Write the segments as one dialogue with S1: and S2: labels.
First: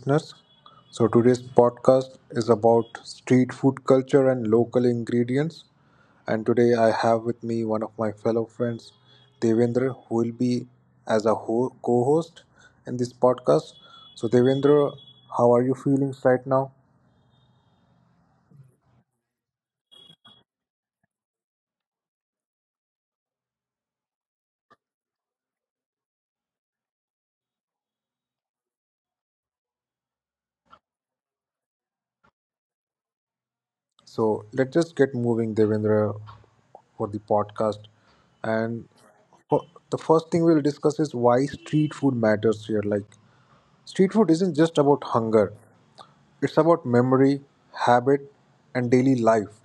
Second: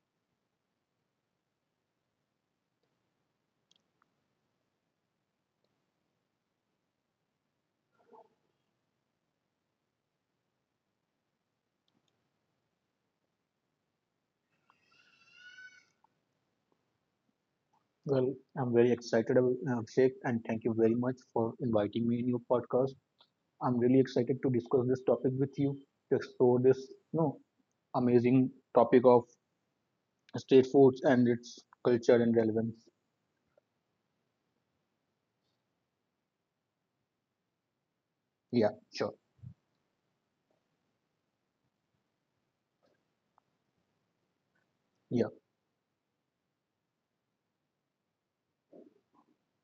S1: listeners. So, today's podcast is about street food culture and local ingredients. And today, I have with me one of my fellow friends, Devendra, who will be as a co host in this podcast. So, Devendra, how are you feeling right now?
S2: Well, I'm very excited, Sheikh, and thank you very much for inviting me in your podcast. I'm really excited to discuss this topic with you, to explore this, you know, amazing topic of state foods and its culture and relevance.
S1: So, let's just get moving, Devendra, for the podcast.
S2: Yeah,
S1: And
S2: sure.
S1: the first thing we'll discuss is why street food matters here. Like, street food isn't just about
S2: Yeah.
S1: hunger. It's about memory, habit, and daily life.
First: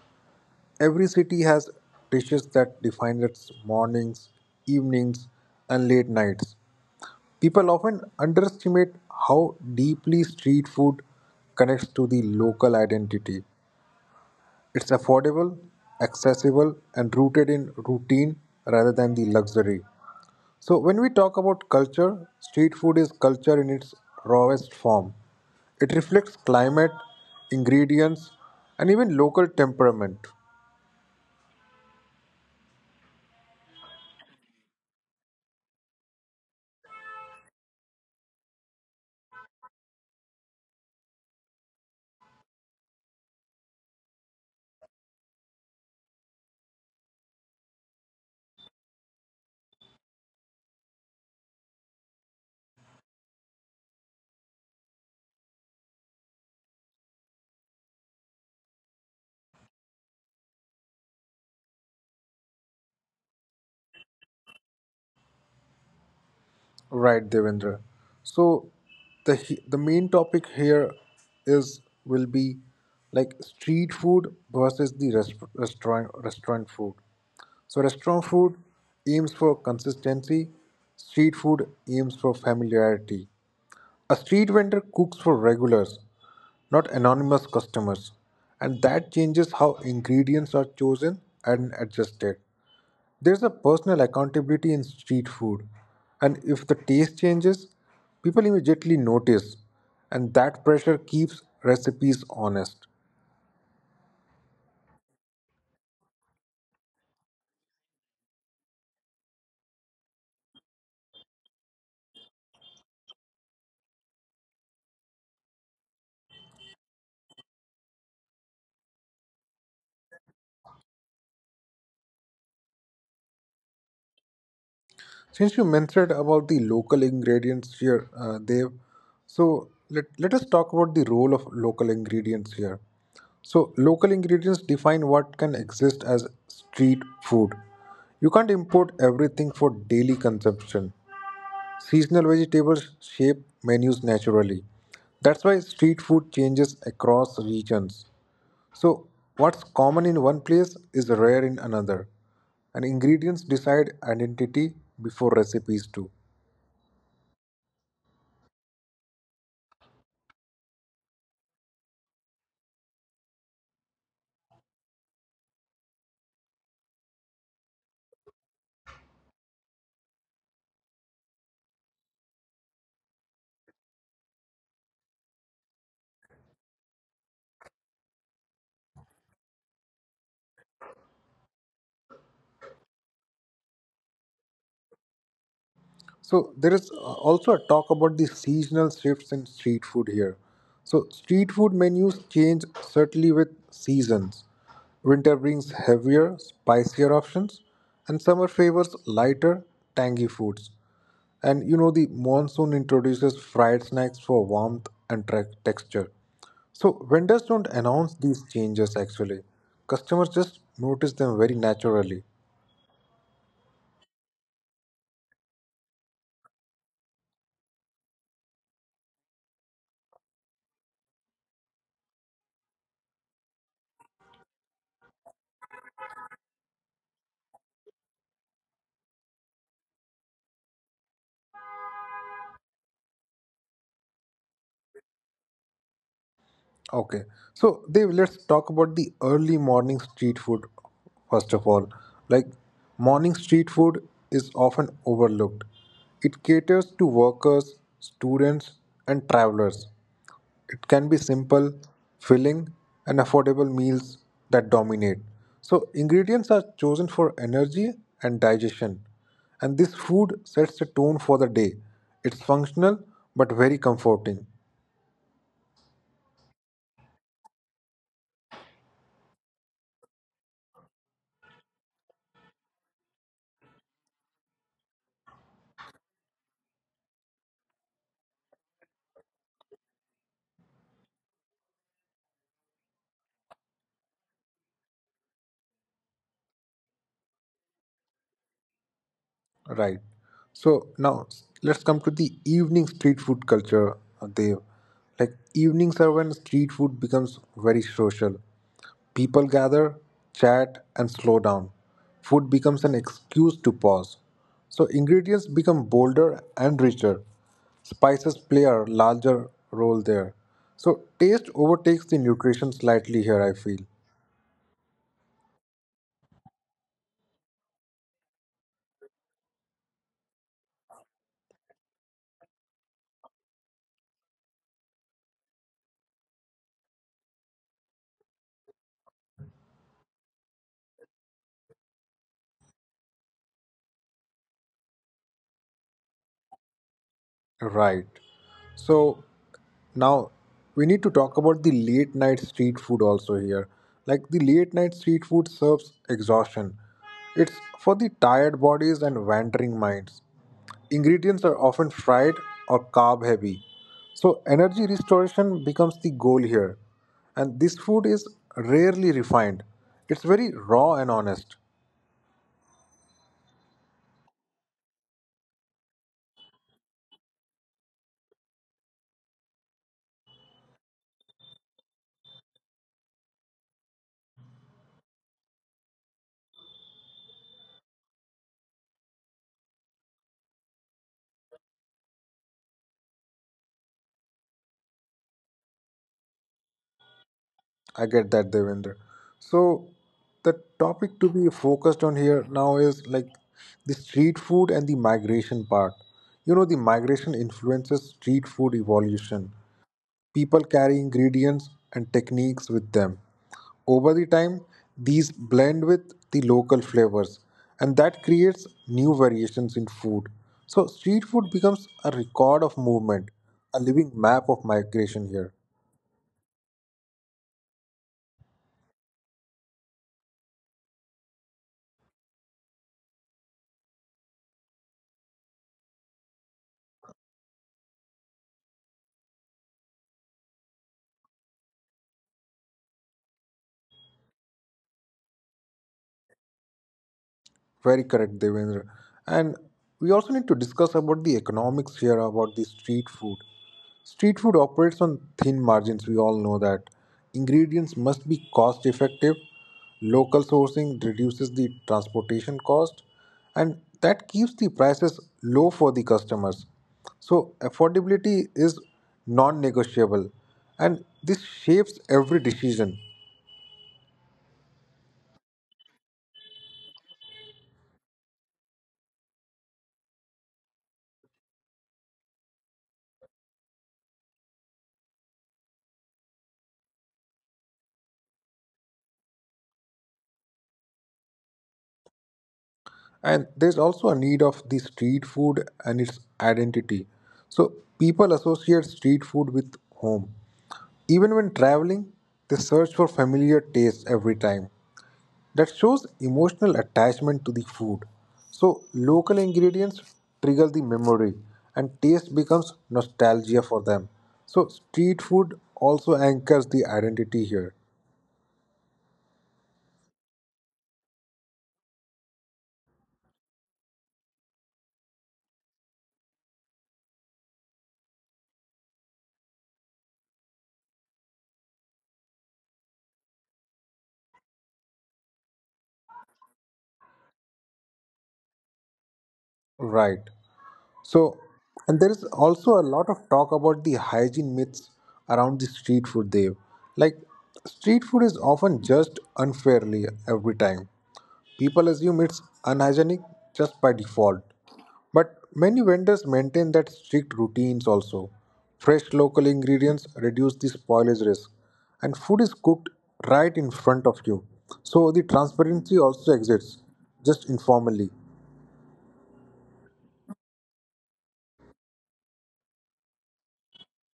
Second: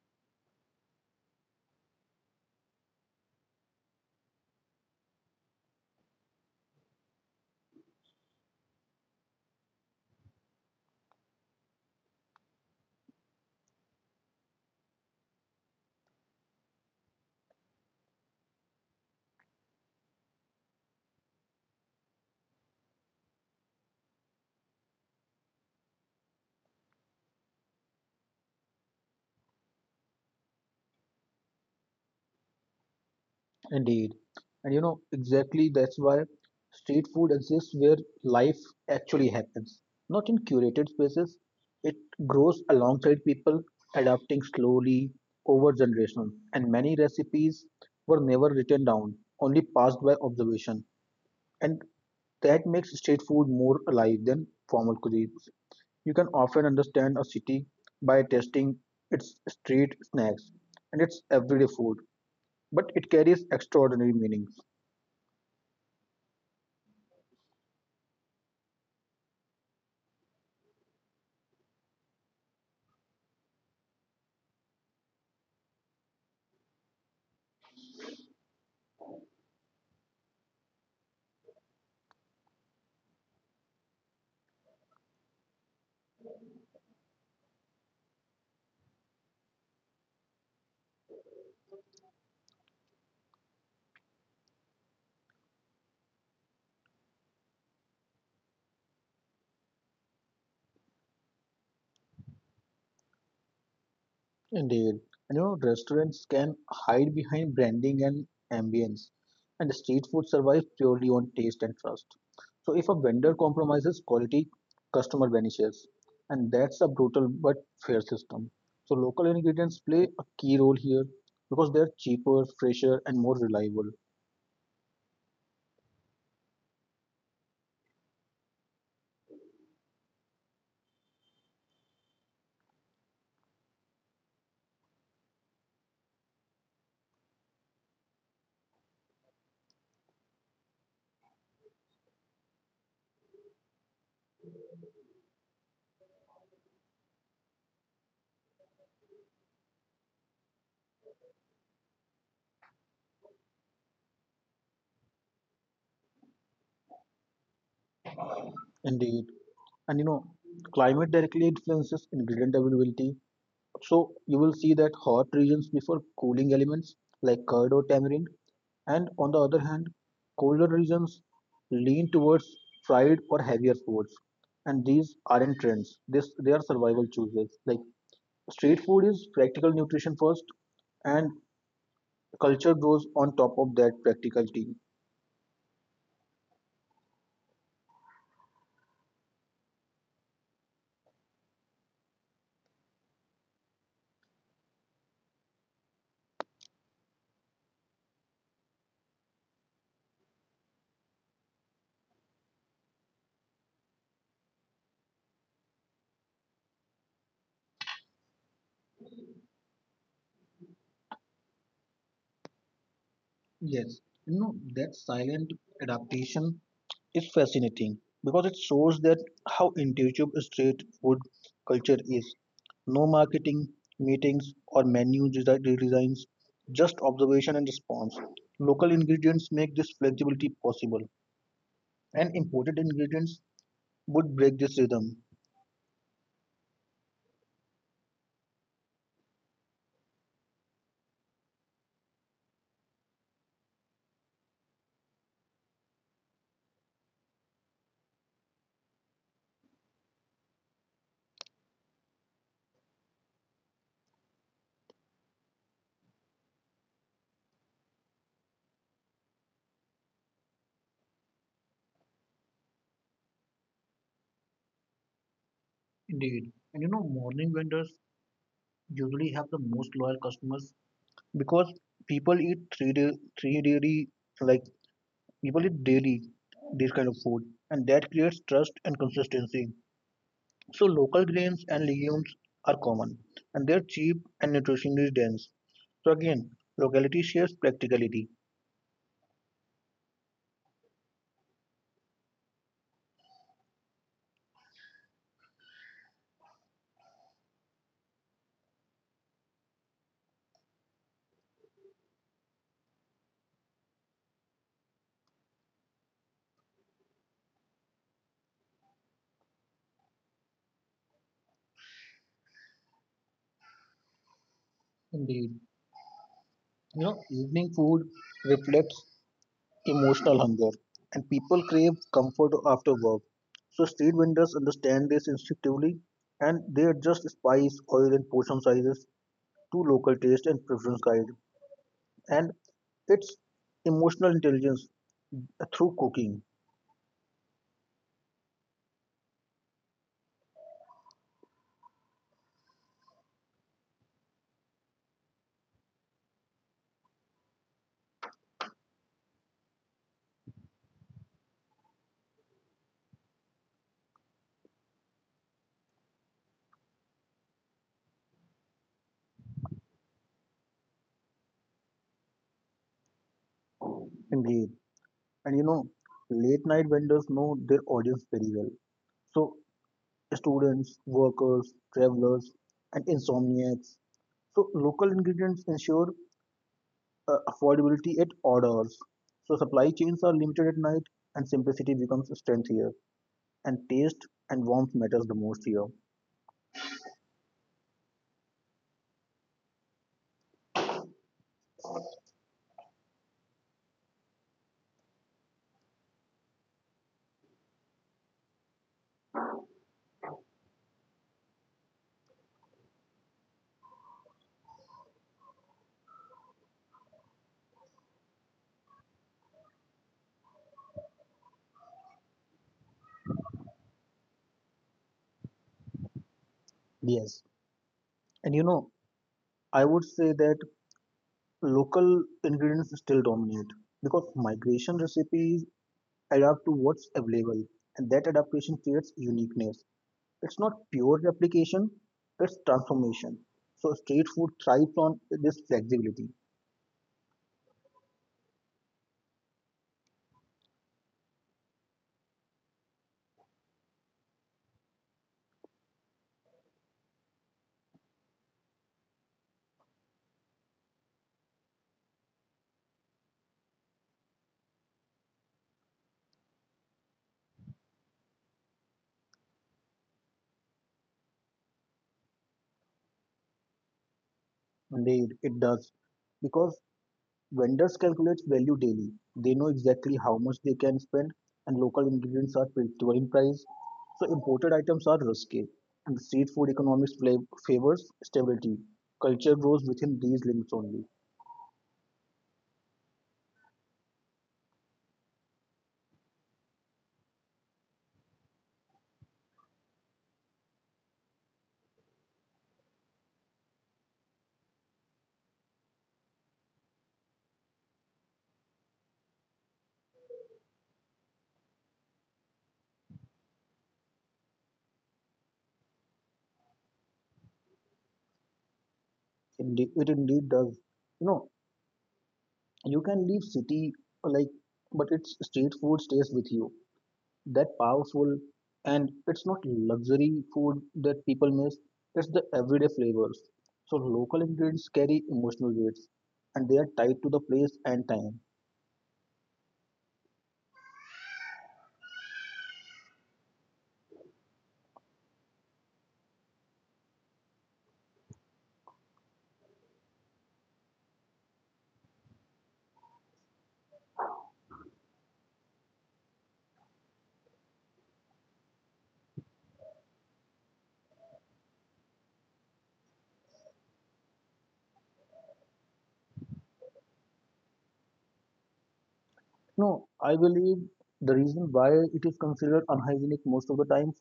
S1: Every city has dishes that define its mornings, evenings, and late nights. People often underestimate how deeply street food connects to the local identity. It's affordable, accessible, and rooted in routine rather than the luxury. So, when we talk about culture, street food is culture in its rawest form. It reflects climate, ingredients, and even local temperament.
S2: Indeed. Exactly that's why street food exists where life actually happens, not in curated spaces. It grows alongside people, adapting slowly over generations. And many recipes were never written down, only passed by observation. And that makes street food more alive than formal cuisines. You can often understand a city by tasting its street snacks and its everyday food, but it carries extraordinary meanings.
S1: Right, Devendra. So the main topic here is will be like street food versus the rest, restaurant food. So restaurant food aims for consistency, street food aims for familiarity. A street vendor cooks for regulars, not anonymous customers, and that changes how ingredients are chosen and adjusted. There's a personal accountability in street food, and if the taste changes, people immediately notice, and that pressure keeps recipes honest.
S2: Indeed. Restaurants can hide behind branding and ambience, and street food survives purely on taste and trust. So, if a vendor compromises quality, customer vanishes, and that's a brutal but fair system. So, local ingredients play a key role here because they're cheaper, fresher, and more reliable.
S1: Since you mentioned about the local ingredients here, Dev, so let us talk about the role of local ingredients here. So, local ingredients define what can exist as street food. You can't import everything for daily consumption. Seasonal vegetables shape menus naturally. That's why street food changes across regions. So, what's common in one place is rare in another. And ingredients decide identity before recipes do.
S2: Indeed. And you know, climate directly influences ingredient availability. So, you will see that hot regions prefer cooling elements like curd or tamarind, and on the other hand, colder regions lean towards fried or heavier foods. And these aren't trends. This They are survival choices. Like street food is practical nutrition first, and culture grows on top of that practicality.
S1: So there is also a talk about the seasonal shifts in street food here. So street food menus change certainly with seasons. Winter brings heavier, spicier options, and summer favors lighter, tangy foods. And you know the monsoon introduces fried snacks for warmth and texture. So vendors don't announce these changes actually. Customers just notice them very naturally.
S2: Yes, you know that silent adaptation is fascinating because it shows that how intuitive street food culture is. No marketing, meetings, or redesigns, just observation and response. Local ingredients make this flexibility possible, and imported ingredients would break this rhythm.
S1: Okay, so Dev, let's talk about the early morning street food first of all. Like, morning street food is often overlooked. It caters to workers, students, and travelers. It can be simple, filling, and affordable meals that dominate. So, ingredients are chosen for energy and digestion, and this food sets the tone for the day. It's functional but very comforting.
S2: Indeed. And you know, morning vendors usually have the most loyal customers, because people eat three day, three daily like people eat daily this kind of food, and that creates trust and consistency. So local grains and legumes are common, and they're cheap and nutritionally dense. So again, locality shares practicality.
S1: Right. So now let's come to the evening street food culture, Dev. Like evenings are when street food becomes very social. People gather, chat, and slow down. Food becomes an excuse to pause. So ingredients become bolder and richer. Spices play a larger role there. So taste overtakes the nutrition slightly here, I feel.
S2: Indeed. You know, evening food reflects emotional hunger and people crave comfort after work. So street vendors understand this instinctively, and they adjust spice, oil and portion sizes to local taste and preference guide. And it's emotional intelligence through cooking.
S1: Right. So now, we need to talk about the late night street food also here. Like the late night street food serves exhaustion. It's for the tired bodies and wandering minds. Ingredients are often fried or carb heavy. So, energy restoration becomes the goal here. And this food is rarely refined, it's very raw and honest.
S2: Indeed. And you know, late night vendors know their audience very well. So students, workers, travelers, and insomniacs. So local ingredients ensure affordability at odd hours. So supply chains are limited at night, and simplicity becomes a strength here. And taste and warmth matters the most here.
S1: I get that, Devendra. So the topic to be focused on here now is like the street food and the migration part. You know, the migration influences street food evolution. People carry ingredients and techniques with them. Over the time, these blend with the local flavors, and that creates new variations in food. So, street food becomes a record of movement, a living map of migration here.
S2: Yes, and you know, I would say that local ingredients still dominate because migration recipes adapt to what's available, and that adaptation creates uniqueness. It's not pure replication, it's transformation. So street food thrives on this flexibility.
S1: Very correct, Devendra. And we also need to discuss about the economics here about the street food. Street food operates on thin margins, we all know that. Ingredients must be cost effective. Local sourcing reduces the transportation cost, and that keeps the prices low for the customers. So, affordability is non negotiable, and this shapes every decision.
S2: Indeed, it does. Because vendors calculate value daily. They know exactly how much they can spend, and local ingredients are predictable in price. So imported items are risky. And street food favors stability. Culture grows within these limits only.
S1: And there's also a need of the street food and its identity. So people associate street food with home. Even when traveling, they search for familiar tastes every time. That shows emotional attachment to the food. So local ingredients trigger the memory and taste becomes nostalgia for them. So street food also anchors the identity here.
S2: Indeed, it indeed does. You know, you can leave city, like, but its street food stays with you, that powerful. And it's not luxury food that people miss, it's the everyday flavors. So local ingredients carry emotional weights, and they are tied to the place and time.
S1: Right. So, and there is also a lot of talk about the hygiene myths around the street food, Dev. Like, street food is often judged unfairly every time. People assume it's unhygienic just by default. But many vendors maintain that strict routines also. Fresh local ingredients reduce the spoilage risk, and food is cooked right in front of you. So the transparency also exists, just informally.
S2: No, I believe the reason why it is considered unhygienic most of the times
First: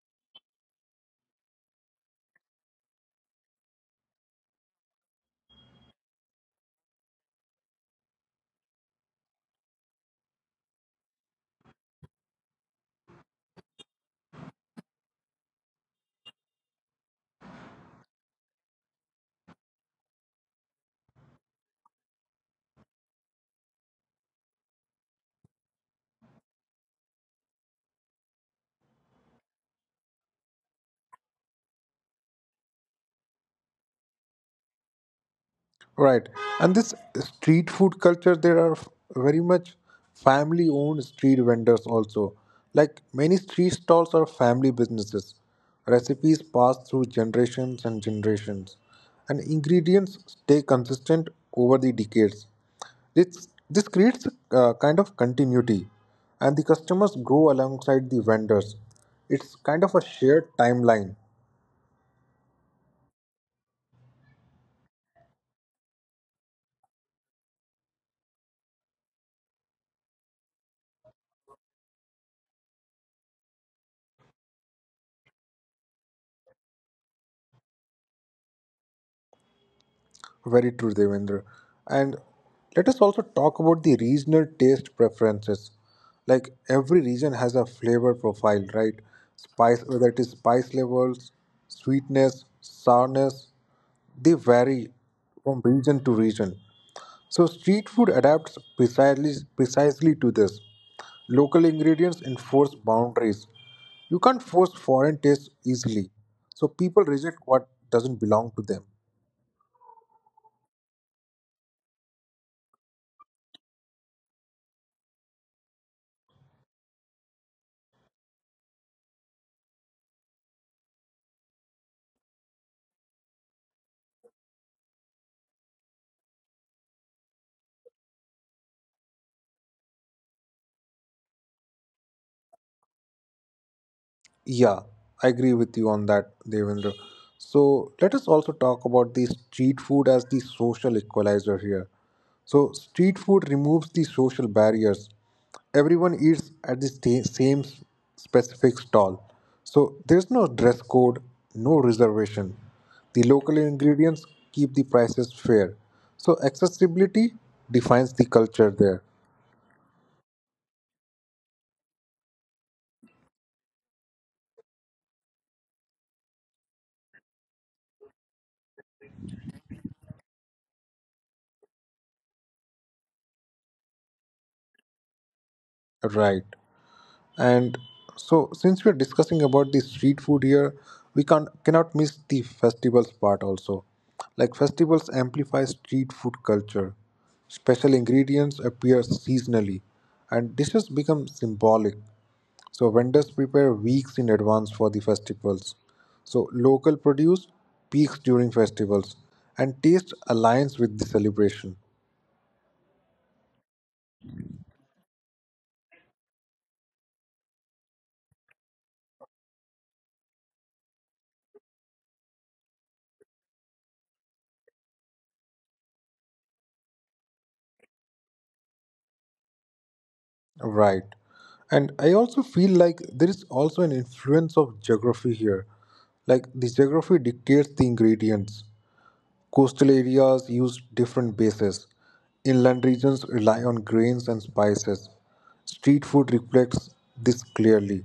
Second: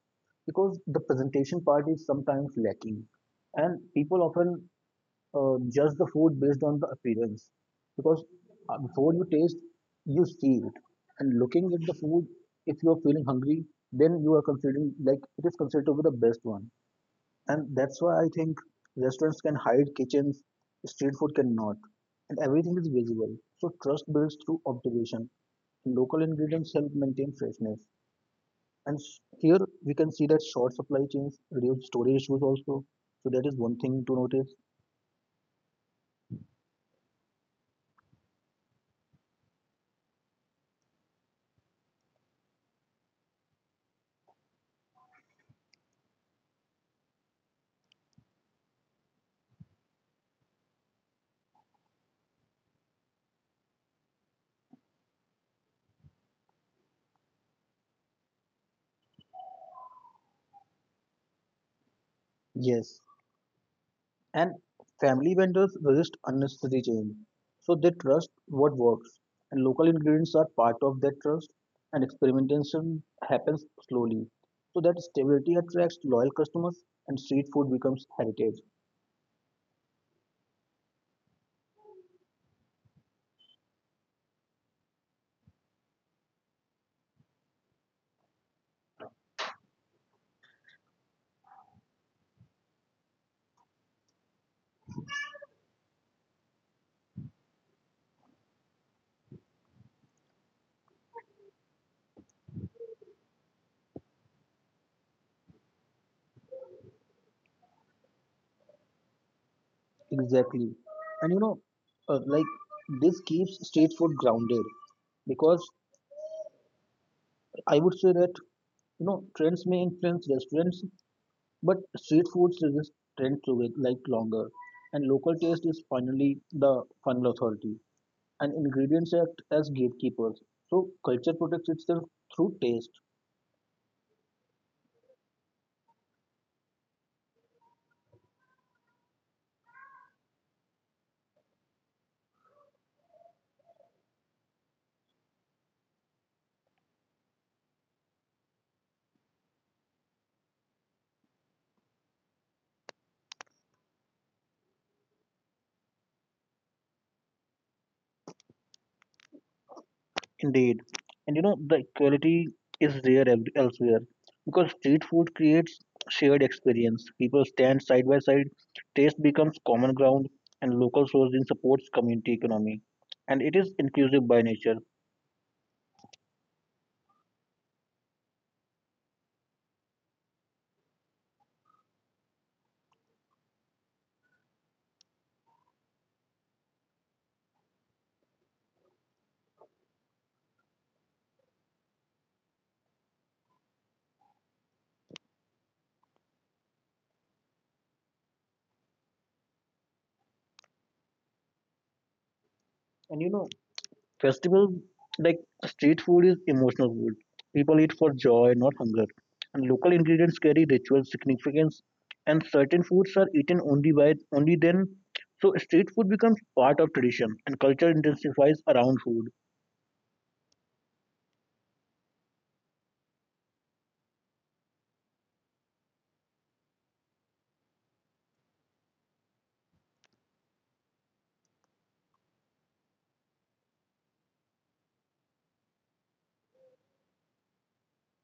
S2: because the presentation part is sometimes lacking, and people often judge the food based on the appearance, because before you taste, you see it. And looking at the food, if you are feeling hungry, then you are considering like it is considered to be the best one. And that's why I think restaurants can hide kitchens, street food cannot, and everything is visible. So trust builds through observation. Local ingredients help maintain freshness. Here we can see that short supply chains reduce storage issues also. So that is one thing to notice.
S1: Right. And this street food culture, there are very much family owned street vendors also. Like many street stalls are family businesses. Recipes pass through generations and generations, and ingredients stay consistent over the decades. This creates a kind of continuity, and the customers grow alongside the vendors. It's kind of a shared timeline.
S2: Yes. And family vendors resist unnecessary change, so they trust what works, and local ingredients are part of that trust, and experimentation happens slowly. So that stability attracts loyal customers, and street food becomes heritage.
S1: Very true, Devendra. And let us also talk about the regional taste preferences. Like every region has a flavor profile, right? Spice, whether it is spice levels, sweetness, sourness, they vary from region to region. So street food adapts precisely to this. Local ingredients enforce boundaries. You can't force foreign tastes easily. So people reject what doesn't belong to them.
S2: Exactly. And you know, like this keeps street food grounded because I would say that you know trends may influence restaurants, but street foods resist trends to wait like longer, and local taste is finally the final authority. And ingredients act as gatekeepers, so culture protects itself through taste.
S1: Yeah, I agree with you on that, Devendra. So let us also talk about the street food as the social equalizer here. So street food removes the social barriers. Everyone eats at the same specific stall. So there's no dress code, no reservation. The local ingredients keep the prices fair. So accessibility defines the culture there.
S2: Indeed, and you know the equality is elsewhere, because street food creates shared experience. People stand side by side, taste becomes common ground, and local sourcing supports community economy, and it is inclusive by nature.
S1: Right. And so, since we are discussing about the street food here, we can't cannot miss the festivals part also. Like festivals amplify street food culture. Special ingredients appear seasonally, and dishes become symbolic. So vendors prepare weeks in advance for the festivals. So local produce peaks during festivals, and taste aligns with the celebration.
S2: And you know festival, like street food, is emotional food. People eat for joy, not hunger. And local ingredients carry ritual significance, and certain foods are eaten only by only then. So street food becomes part of tradition, and culture intensifies around food.
S1: Right. And I also feel like there is also an influence of geography here. Like the geography dictates the ingredients. Coastal areas use different bases. Inland regions rely on grains and spices. Street food reflects this clearly.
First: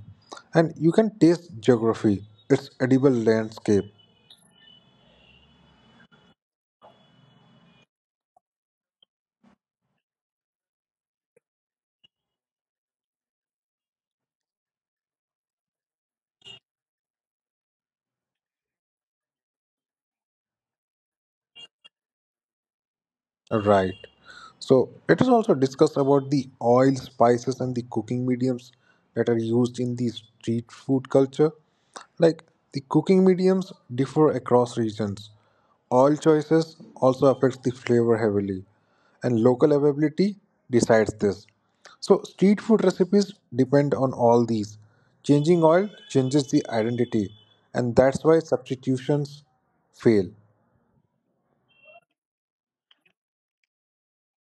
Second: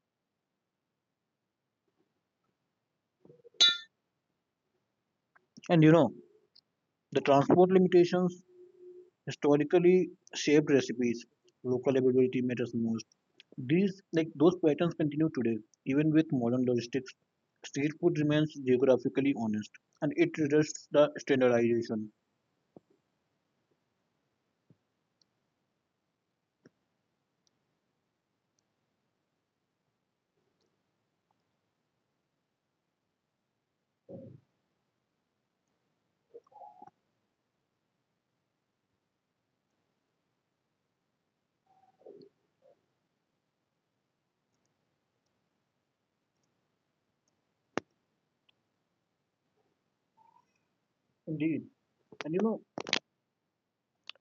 S1: And you can taste geography, its edible landscape.
S2: And you know, the transport limitations historically shaped recipes. Local availability matters most. These, like those patterns continue today, even with modern logistics. Street food remains geographically honest, and it resists the standardization.
S1: Right. So let us also discuss about the oil, spices, and the cooking mediums that are used in the street food culture. Like the cooking mediums differ across regions. Oil choices also affects the flavor heavily, and local availability decides this. So street food recipes depend on all these. Changing oil changes the identity, and that's why substitutions fail.
S2: Indeed, and you know,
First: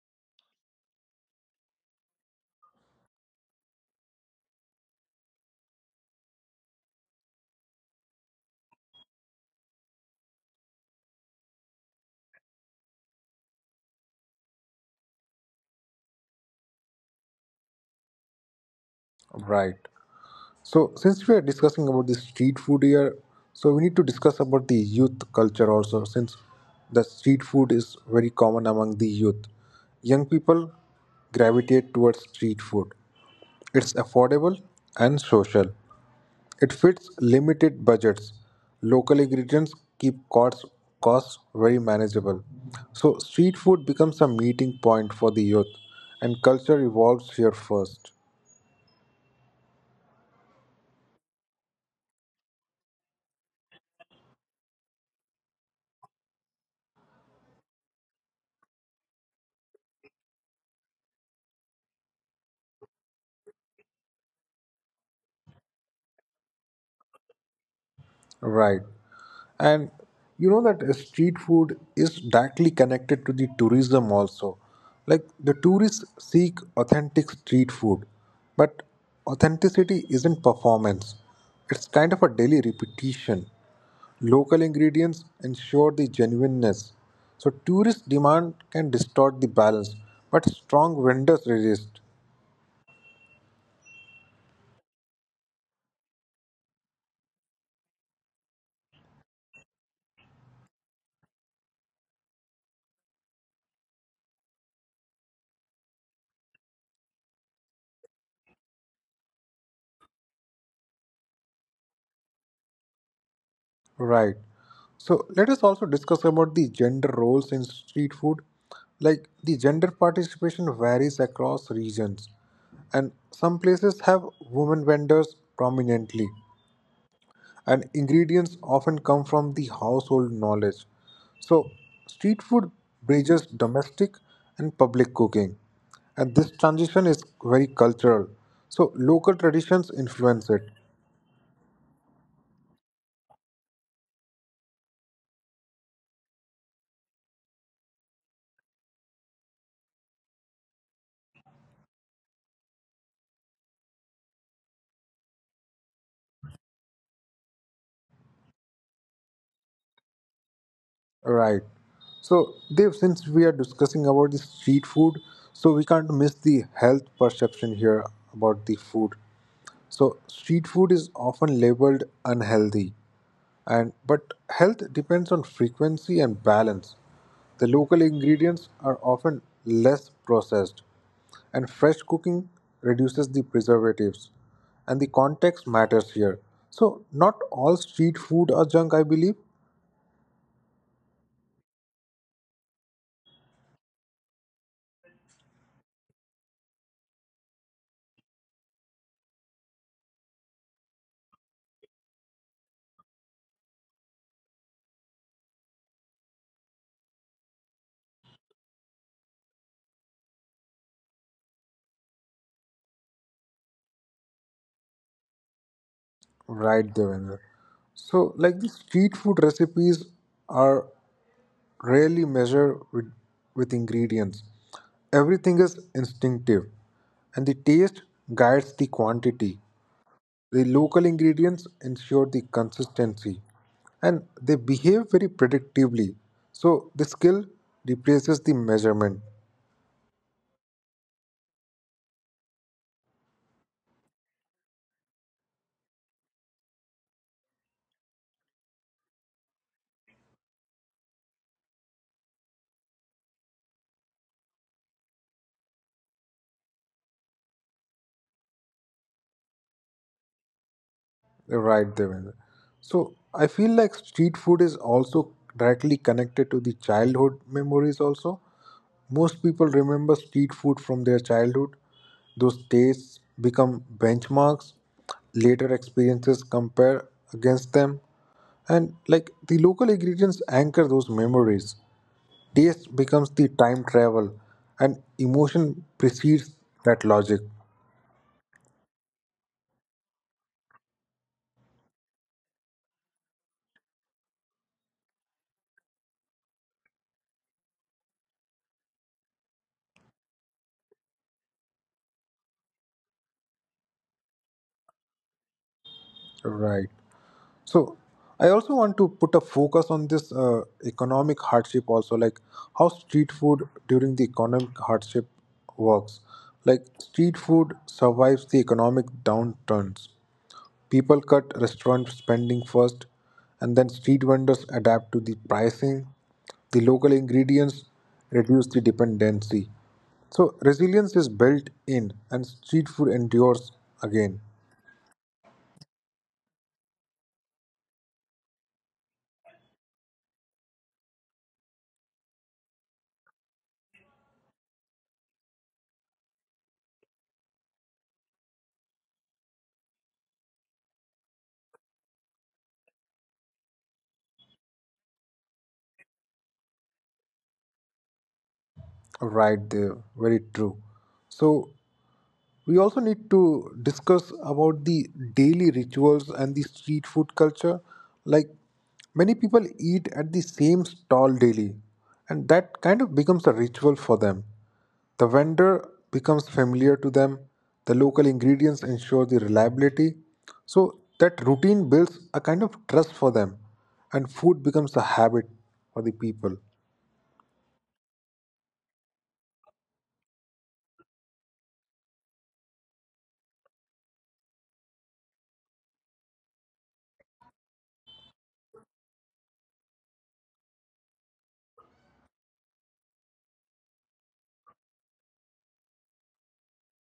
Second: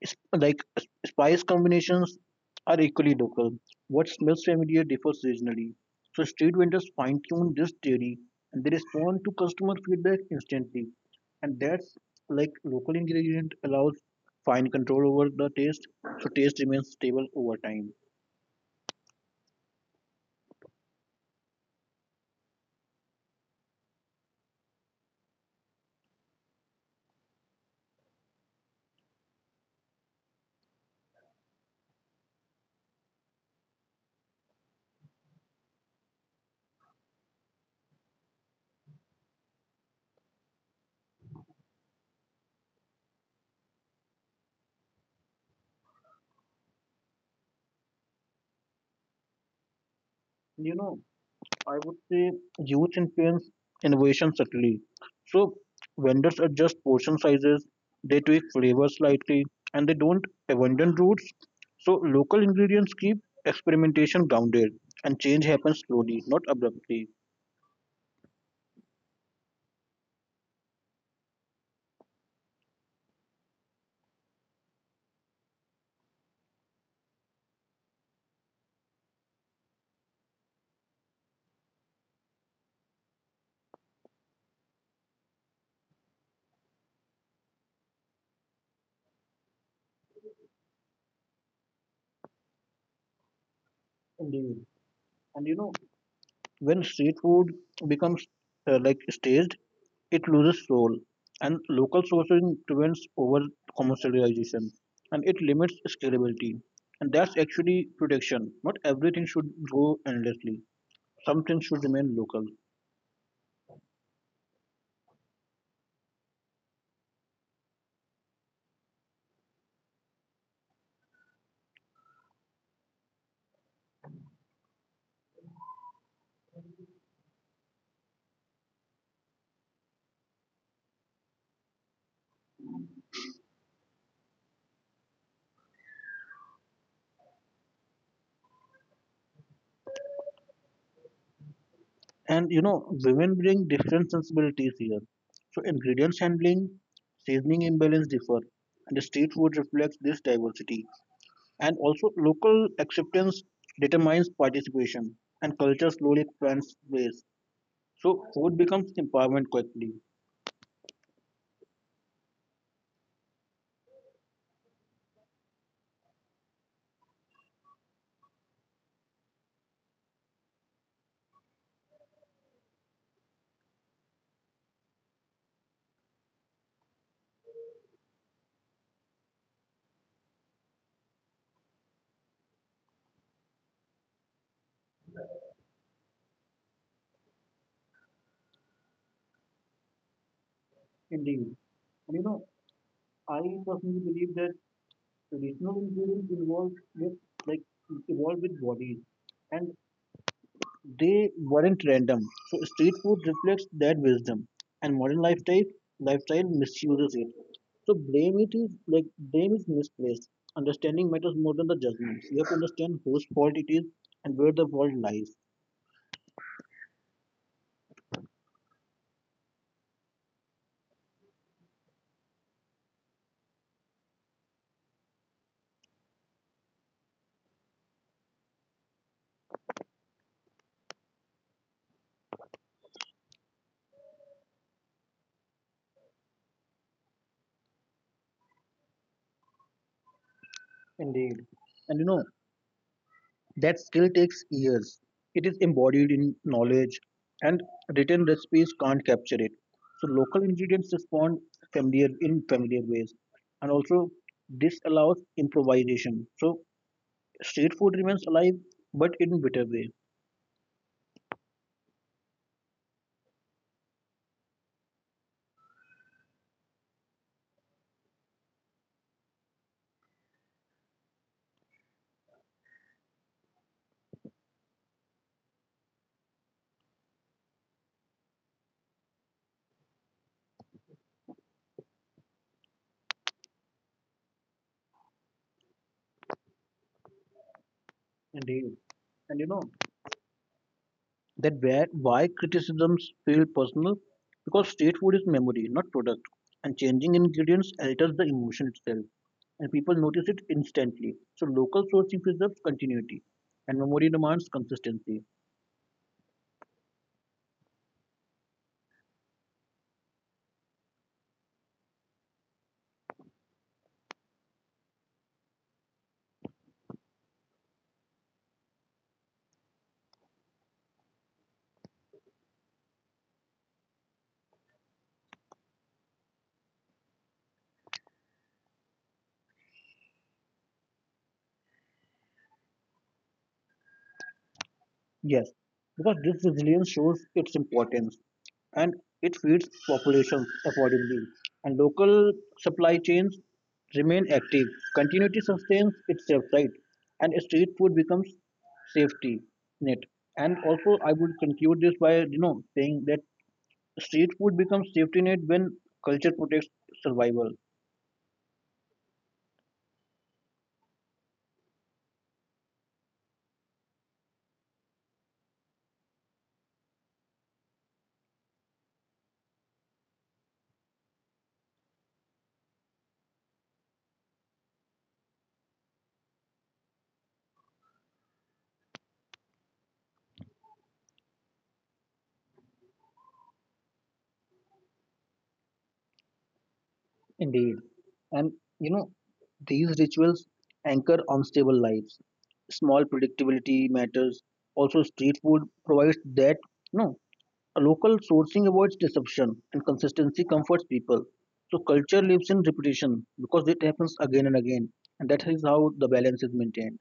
S2: spice combinations are equally local. What smells familiar differs seasonally. So street vendors fine-tune this theory, and they respond to customer feedback instantly. And that's like local ingredient allows fine control over the taste, so taste remains stable over time.
S1: Right. So since we are discussing about the street food here, so we need to discuss about the youth culture also, since the street food is very common among the youth. Young people gravitate towards street food. It's affordable and social. It fits limited budgets. Local ingredients keep costs very manageable. So street food becomes a meeting point for the youth and culture evolves here first.
S2: You know, I would say youth influence innovation subtly. So vendors adjust portion sizes, they tweak flavors slightly, and they don't abandon roots. So local ingredients keep experimentation grounded, and change happens slowly, not abruptly.
S1: Right. And you know that street food is directly connected to the tourism also. Like the tourists seek authentic street food, but authenticity isn't performance. It's kind of a daily repetition. Local ingredients ensure the genuineness. So tourist demand can distort the balance, but strong vendors resist.
S2: Indeed. And you know, when street food becomes like staged, it loses soul, and local sourcing prevents over commercialization, and it limits scalability. And that's actually protection. Not everything should go endlessly, some things should remain local.
S1: Right. So let us also discuss about the gender roles in street food. Like the gender participation varies across regions, and some places have women vendors prominently, and ingredients often come from the household knowledge. So street food bridges domestic and public cooking, and this transition is very cultural. So local traditions influence it.
S2: And you know, women bring different sensibilities here. So, ingredients handling, seasoning imbalance differ, and the street food reflects this diversity. And also, local acceptance determines participation, and culture slowly expands ways. So, food becomes empowerment quickly.
S1: Right. So, Dev, since we are discussing about the street food, so we can't miss the health perception here about the food. So, street food is often labeled unhealthy, and but health depends on frequency and balance. The local ingredients are often less processed, and fresh cooking reduces the preservatives. And the context matters here. So, not all street food are junk, I believe.
S2: Indeed. And you know, I personally believe that traditional ingredients involved with like evolved with bodies, and they weren't random. So street food reflects that wisdom, and modern lifestyle misuses it. So blame is misplaced. Understanding matters more than the judgments. You have to understand whose fault it is and where the fault lies.
S1: Right, Devendra. So, like the street food recipes are rarely measured with ingredients. Everything is instinctive, and the taste guides the quantity. The local ingredients ensure the consistency, and they behave very predictably. So, the skill replaces the measurement.
S2: Indeed. And you know, that skill takes years. It is embodied in knowledge, and written recipes can't capture it. So local ingredients respond familiar ways, and also this allows improvisation. So street food remains alive, but in bitter way.
S1: Right, Devendra. So I feel like street food is also directly connected to the childhood memories also. Most people remember street food from their childhood. Those tastes become benchmarks, later experiences compare against them, and like the local ingredients anchor those memories. Taste becomes the time travel and emotion precedes that logic.
S2: Indeed, and you know that where why criticisms feel personal, because street food is memory, not product, and changing ingredients alters the emotion itself, and people notice it instantly. So local sourcing preserves continuity, and memory demands consistency.
S1: Right. So I also want to put a focus on this economic hardship also, like how street food during the economic hardship works. Like street food survives the economic downturns. People cut restaurant spending first, and then street vendors adapt to the pricing. The local ingredients reduce the dependency. So resilience is built in, and street food endures again.
S2: Yes, because this resilience shows its importance, and it feeds populations accordingly. And local supply chains remain active. Continuity sustains itself, right? And street food becomes safety net. And also, I would conclude this by saying that street food becomes safety net when culture protects survival.
S1: Right there, very true. So we also need to discuss about the daily rituals and the street food culture. Like many people eat at the same stall daily, and that kind of becomes a ritual for them. The vendor becomes familiar to them, the local ingredients ensure the reliability. So that routine builds a kind of trust for them, and food becomes a habit for the people.
S2: Indeed, and you know these rituals anchor unstable lives. Small predictability matters. Also, street food provides that. No. A local sourcing avoids deception, and consistency comforts people. So culture lives in repetition because it happens again and again. And that is how the balance is maintained.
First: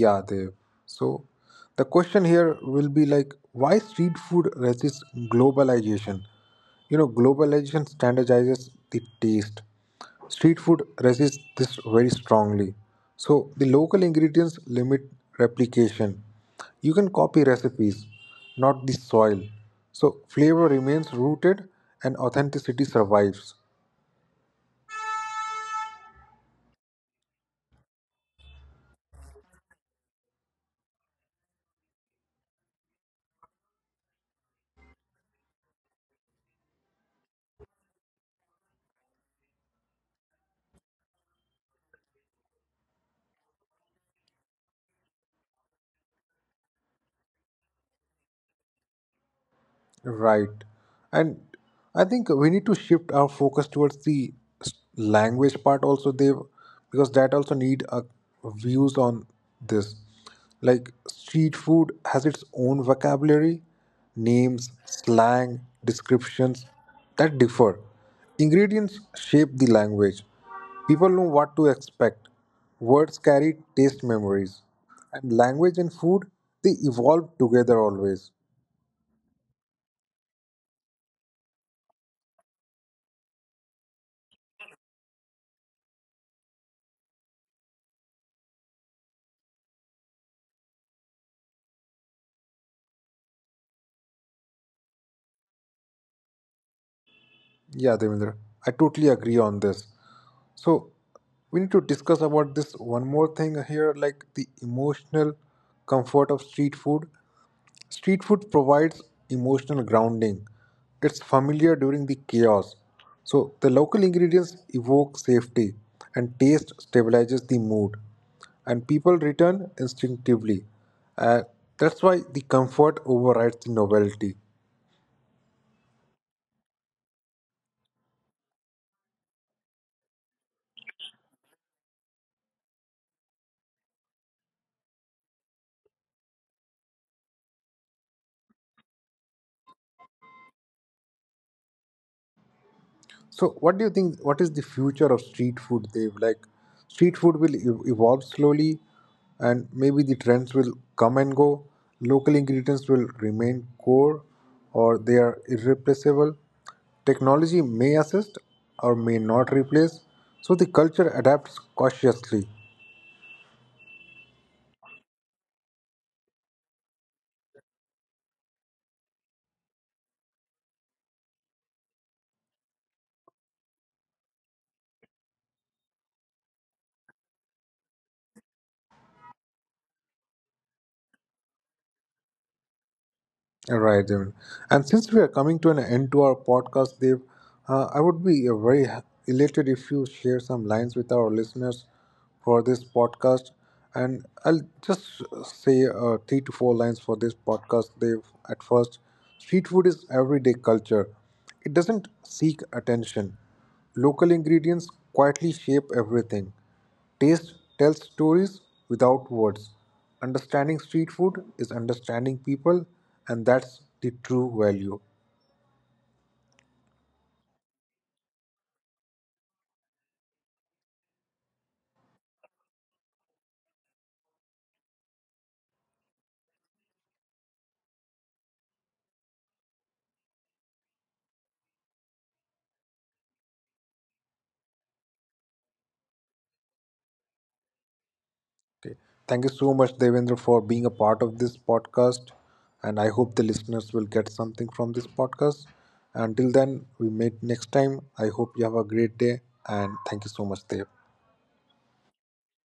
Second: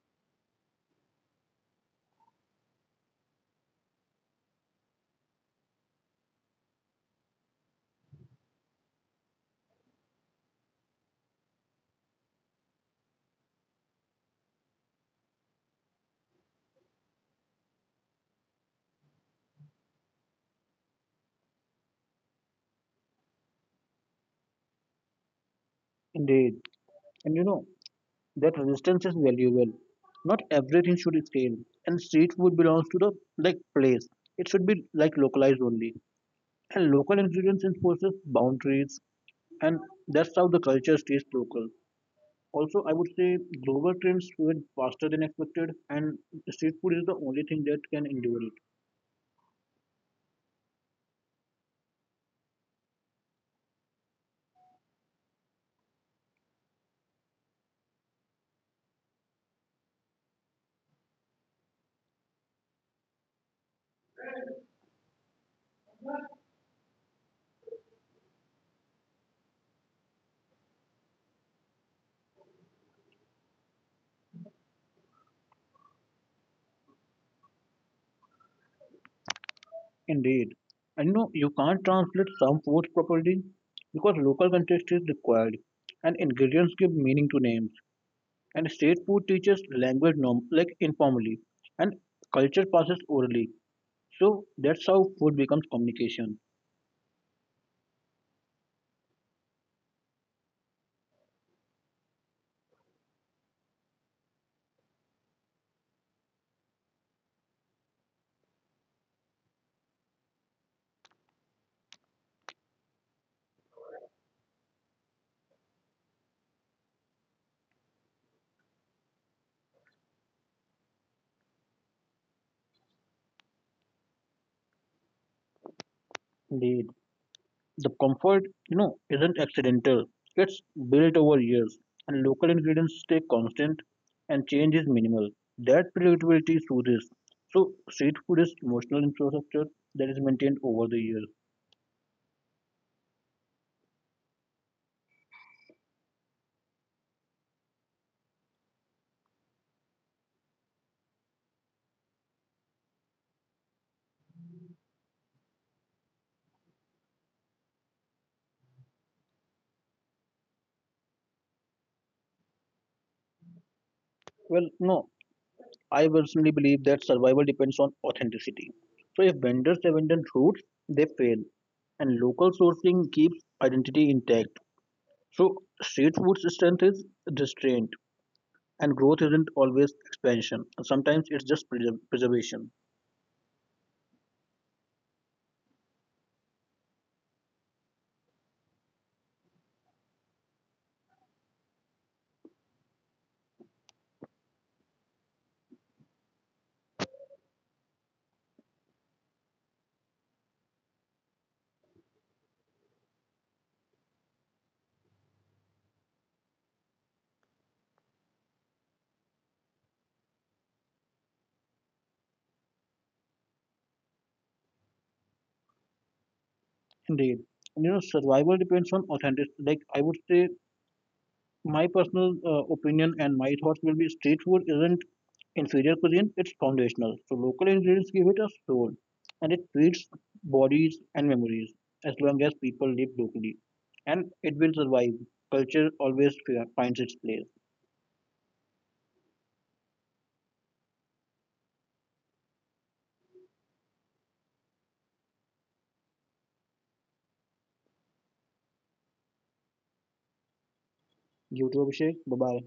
S1: Yeah, Dev. So the question here will be like, why street food resists globalization? You know, globalization standardizes the taste. Street food resists this very strongly. So the local ingredients limit replication. You can copy recipes, not the soil. So flavor remains rooted and authenticity survives.
S2: Indeed. And you know, that resistance is valuable. Not everything should scale. And street food belongs to the like place. It should be like localized only. And local ingredients enforces boundaries, and that's how the culture stays local. Also, I would say global trends went faster than expected, and street food is the only thing that can endure.
S1: Right. And I think we need to shift our focus towards the language part also they because that also need a views on this. Like street food has its own vocabulary, names, slang, descriptions that differ. Ingredients shape the language. People know what to expect. Words carry taste memories. And language and food, they evolve together always.
S2: Indeed. And you know, you can't translate some foods properly because local context is required, and ingredients give meaning to names. And state food teaches language norm like informally, and culture passes orally. So that's how food becomes communication.
S1: Yeah, Devendra, I totally agree on this. So we need to discuss about this one more thing here, like the emotional comfort of street food. Street food provides emotional grounding. It's familiar during the chaos. So the local ingredients evoke safety and taste stabilizes the mood. And people return instinctively. Uh, that's why the comfort overrides the novelty.
S2: Indeed. The comfort, you know, isn't accidental. It's built over years, and local ingredients stay constant, and change is minimal. That predictability soothes. So street food is emotional infrastructure that is maintained over the years.
S1: So, what do you think? What is the future of street food, Dev? Like, street food will evolve slowly, and maybe the trends will come and go. Local ingredients will remain core, or they are irreplaceable. Technology may assist or may not replace, so the culture adapts cautiously.
S2: Well, no, I personally believe that survival depends on authenticity. So if vendors abandon roots, they fail, and local sourcing keeps identity intact. So street food's strength is restraint, and growth isn't always expansion. Sometimes it's just preservation.
S1: All right then. And since we are coming to an end to our podcast, Dev, I would be very elated if you share some lines with our listeners for this podcast. And I'll just say three to four lines for this podcast, Dev. At first, street food is everyday culture. It doesn't seek attention. Local ingredients quietly shape everything. Taste tells stories without words. Understanding street food is understanding people, and that's the true value.
S2: Indeed, and, you know, survival depends on authenticity. Like I would say, my personal opinion and my thoughts will be street food isn't inferior cuisine, it's foundational. So local ingredients give it a soul, and it feeds bodies and memories as long as people live locally. And it will survive. Culture always finds its place.
S1: Okay. Thank you so much, Devendra, for being a part of this podcast. And I hope the listeners will get something from this podcast. Until then, we meet next time. I hope you have a great day, and thank you so much, Dev.
S2: You too, Abhishek. Bye bye.